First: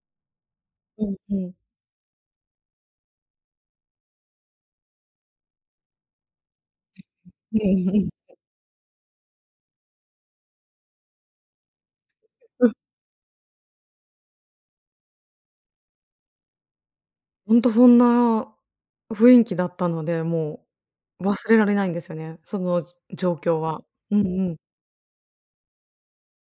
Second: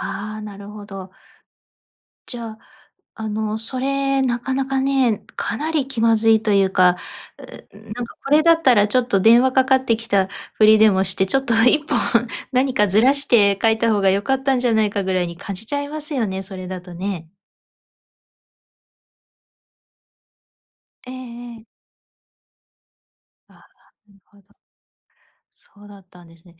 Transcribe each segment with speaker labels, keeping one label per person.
Speaker 1: ああ、なるほ
Speaker 2: う
Speaker 1: ど。
Speaker 2: んうん。
Speaker 1: じゃあ、あの、それ、中々ね、かなり気まずいと言うか、う
Speaker 2: うん
Speaker 1: ーん、何
Speaker 2: うん。
Speaker 1: か、これだったら、ちょっと電話掛かって来たふりでもして、ちょっと1本
Speaker 2: う
Speaker 1: 何
Speaker 2: ん。
Speaker 1: かずらして書いた方が良かったんじゃないか、ぐらいに感じちゃいますよね、それだとね。
Speaker 2: ほんと、そんな雰囲気だったので、も
Speaker 1: ええ
Speaker 2: う忘れ
Speaker 1: え
Speaker 2: ら
Speaker 1: え。
Speaker 2: れないんですよね。その状況
Speaker 1: あ
Speaker 2: は。
Speaker 1: あ、な
Speaker 2: う
Speaker 1: る
Speaker 2: ん
Speaker 1: ほ
Speaker 2: う
Speaker 1: ど。
Speaker 2: ん。
Speaker 1: そうだったんですね。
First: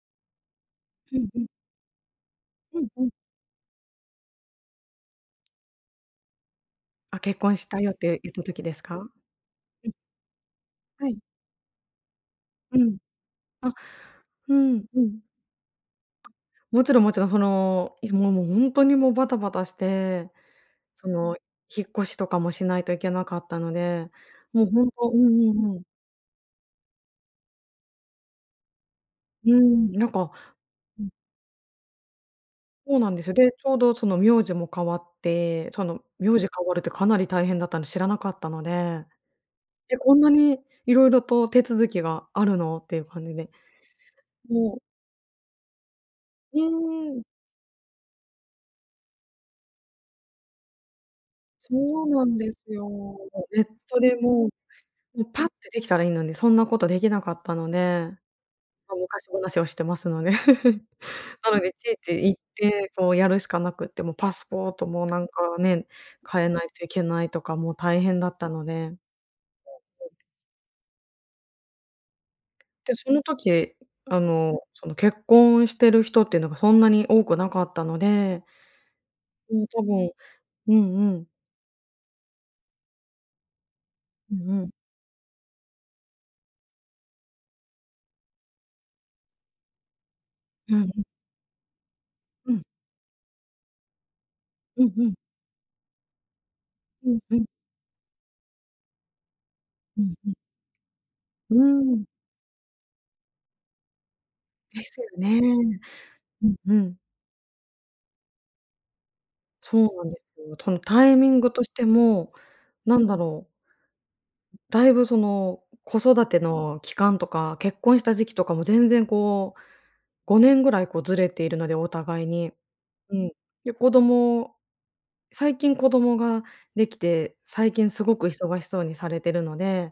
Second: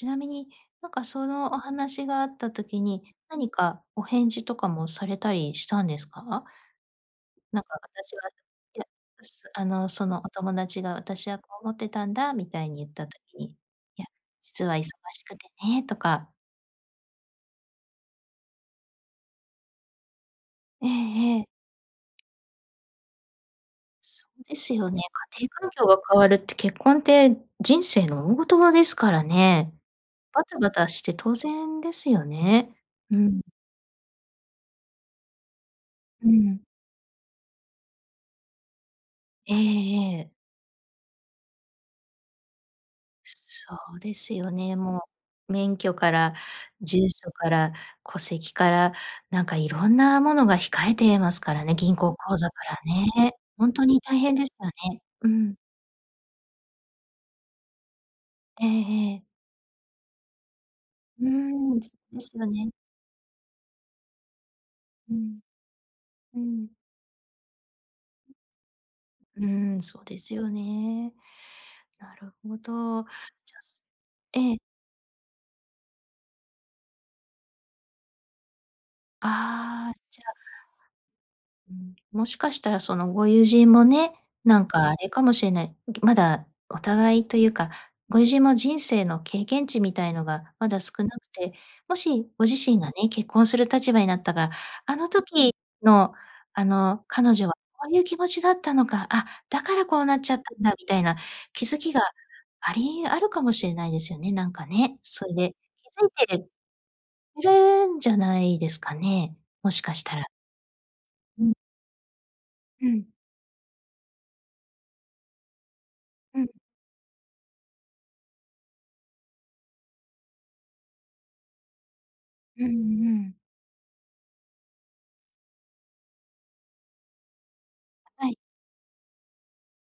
Speaker 1: 因みに、何か、
Speaker 2: う
Speaker 1: そ
Speaker 2: んうん。
Speaker 1: のお話があった
Speaker 2: う
Speaker 1: 時
Speaker 2: んう
Speaker 1: に、
Speaker 2: ん。
Speaker 1: 何か、お返事とかもされたりしたんですか？
Speaker 2: あ、「結婚
Speaker 1: 何
Speaker 2: し
Speaker 1: か
Speaker 2: たよ」っ
Speaker 1: 私
Speaker 2: て
Speaker 1: は、
Speaker 2: 言った時です か？
Speaker 1: あ
Speaker 2: う
Speaker 1: の、
Speaker 2: ん。
Speaker 1: そのお友達が
Speaker 2: はい。
Speaker 1: 「私はこう思ってたんだ」みたいに
Speaker 2: う
Speaker 1: 言っ
Speaker 2: ん。
Speaker 1: た時に、
Speaker 2: あ、
Speaker 1: 「いや、
Speaker 2: うー
Speaker 1: 実は忙
Speaker 2: ん、うん。
Speaker 1: しくてね」とか。
Speaker 2: 勿論勿論、その、ほんとに、も、バタバタして、
Speaker 1: え
Speaker 2: その
Speaker 1: えええ。
Speaker 2: 引っ越しとかもしないといけなかったので、
Speaker 1: そうで
Speaker 2: もう
Speaker 1: す
Speaker 2: ほ
Speaker 1: よ
Speaker 2: ん
Speaker 1: ね、
Speaker 2: とうん
Speaker 1: 家庭
Speaker 2: う
Speaker 1: 環
Speaker 2: んうん。
Speaker 1: 境が変わるって、結婚って人生の大事はですから
Speaker 2: うー
Speaker 1: ね。
Speaker 2: ん、なんか
Speaker 1: バタバタし
Speaker 2: うん。
Speaker 1: て当然ですよね。
Speaker 2: そうなん
Speaker 1: う
Speaker 2: ですよ。
Speaker 1: ん。
Speaker 2: で、ちょうど、その苗字も変わって、その
Speaker 1: う
Speaker 2: 苗字が
Speaker 1: ん。
Speaker 2: 変わるってかなり大変だったんで、知らなかったので、
Speaker 1: え
Speaker 2: え、こ
Speaker 1: ええ
Speaker 2: んな
Speaker 1: え。
Speaker 2: に色々と手続きがあるのって言う感じで。
Speaker 1: そうですよ
Speaker 2: も
Speaker 1: ね、
Speaker 2: う
Speaker 1: もう、免許から、
Speaker 2: う
Speaker 1: 住
Speaker 2: ーん。
Speaker 1: 所から、戸籍から、何か、色んな物が控えてますからね、銀
Speaker 2: そう
Speaker 1: 行
Speaker 2: な
Speaker 1: 口
Speaker 2: んで
Speaker 1: 座か
Speaker 2: すよ。
Speaker 1: らね。
Speaker 2: ネッ
Speaker 1: ほんとに
Speaker 2: トで
Speaker 1: 大変で
Speaker 2: も
Speaker 1: したね。
Speaker 2: う、
Speaker 1: う
Speaker 2: パッて
Speaker 1: ん。
Speaker 2: 出来たらいいのに、そんな事出来なかったので。
Speaker 1: ええ
Speaker 2: ま、
Speaker 1: ええ。
Speaker 2: 昔話をしてますので。
Speaker 1: うー
Speaker 2: なので、
Speaker 1: ん、
Speaker 2: つ
Speaker 1: そ
Speaker 2: い
Speaker 1: うで
Speaker 2: て
Speaker 1: す
Speaker 2: 行っ
Speaker 1: よね。
Speaker 2: て、こう、やるしかなくても、パスポートも、
Speaker 1: う
Speaker 2: なん
Speaker 1: ん。
Speaker 2: か、ね、
Speaker 1: う
Speaker 2: 変えない
Speaker 1: ん。
Speaker 2: といけないとか、もう大変だったので。
Speaker 1: うーん、そう ですよね。なるほ
Speaker 2: で、
Speaker 1: ど。
Speaker 2: その
Speaker 1: じゃ
Speaker 2: 時、
Speaker 1: す
Speaker 2: あ
Speaker 1: ええ。
Speaker 2: の、その結婚してる人っていうのが、そんなに多くなかったのでうん、多
Speaker 1: ああ、
Speaker 2: 分
Speaker 1: じゃあ。
Speaker 2: うんうん。
Speaker 1: うん。もしかしたら、その御友人もね、
Speaker 2: うんう
Speaker 1: 何
Speaker 2: ん。
Speaker 1: かあれかもしれない。まだお互いと言うか、御友人も人生の経験値みたいのが、ま
Speaker 2: う
Speaker 1: だ少
Speaker 2: ん。
Speaker 1: なくて、もし、ご
Speaker 2: う
Speaker 1: 自
Speaker 2: ん。
Speaker 1: 身がね、結婚する立場になったから、
Speaker 2: うん
Speaker 1: あ
Speaker 2: う
Speaker 1: の
Speaker 2: ん。
Speaker 1: 時の、あの
Speaker 2: うんう
Speaker 1: 彼
Speaker 2: ん。
Speaker 1: 女は、こう言う気持ちだったのか、あ、だから、こ
Speaker 2: う
Speaker 1: う
Speaker 2: ん
Speaker 1: なっ
Speaker 2: うん。
Speaker 1: ちゃったんだ、みたいな
Speaker 2: うー
Speaker 1: 気付きが
Speaker 2: ん。
Speaker 1: ありあるかもしれないですよね、何か
Speaker 2: で
Speaker 1: ね。
Speaker 2: すよ
Speaker 1: それ
Speaker 2: ね。
Speaker 1: で、気づいて
Speaker 2: う
Speaker 1: る
Speaker 2: んうん。
Speaker 1: いるんじゃないですかね。もし
Speaker 2: そ
Speaker 1: か
Speaker 2: う
Speaker 1: し
Speaker 2: なん
Speaker 1: た
Speaker 2: で
Speaker 1: ら。
Speaker 2: すよ。そのタイミン
Speaker 1: うん。
Speaker 2: グとしても、
Speaker 1: う
Speaker 2: 何
Speaker 1: ん。
Speaker 2: だろうだいぶ、その、子育て
Speaker 1: うん。
Speaker 2: の期間とか、結婚した時期とかも、全然、こう、5年ぐらい、こう、ずれているので、お互いに。
Speaker 1: うん
Speaker 2: う
Speaker 1: う
Speaker 2: ん。
Speaker 1: ん。
Speaker 2: で、子供最近子供が出来て、最近凄く
Speaker 1: はい。
Speaker 2: 忙しそうにされてるので。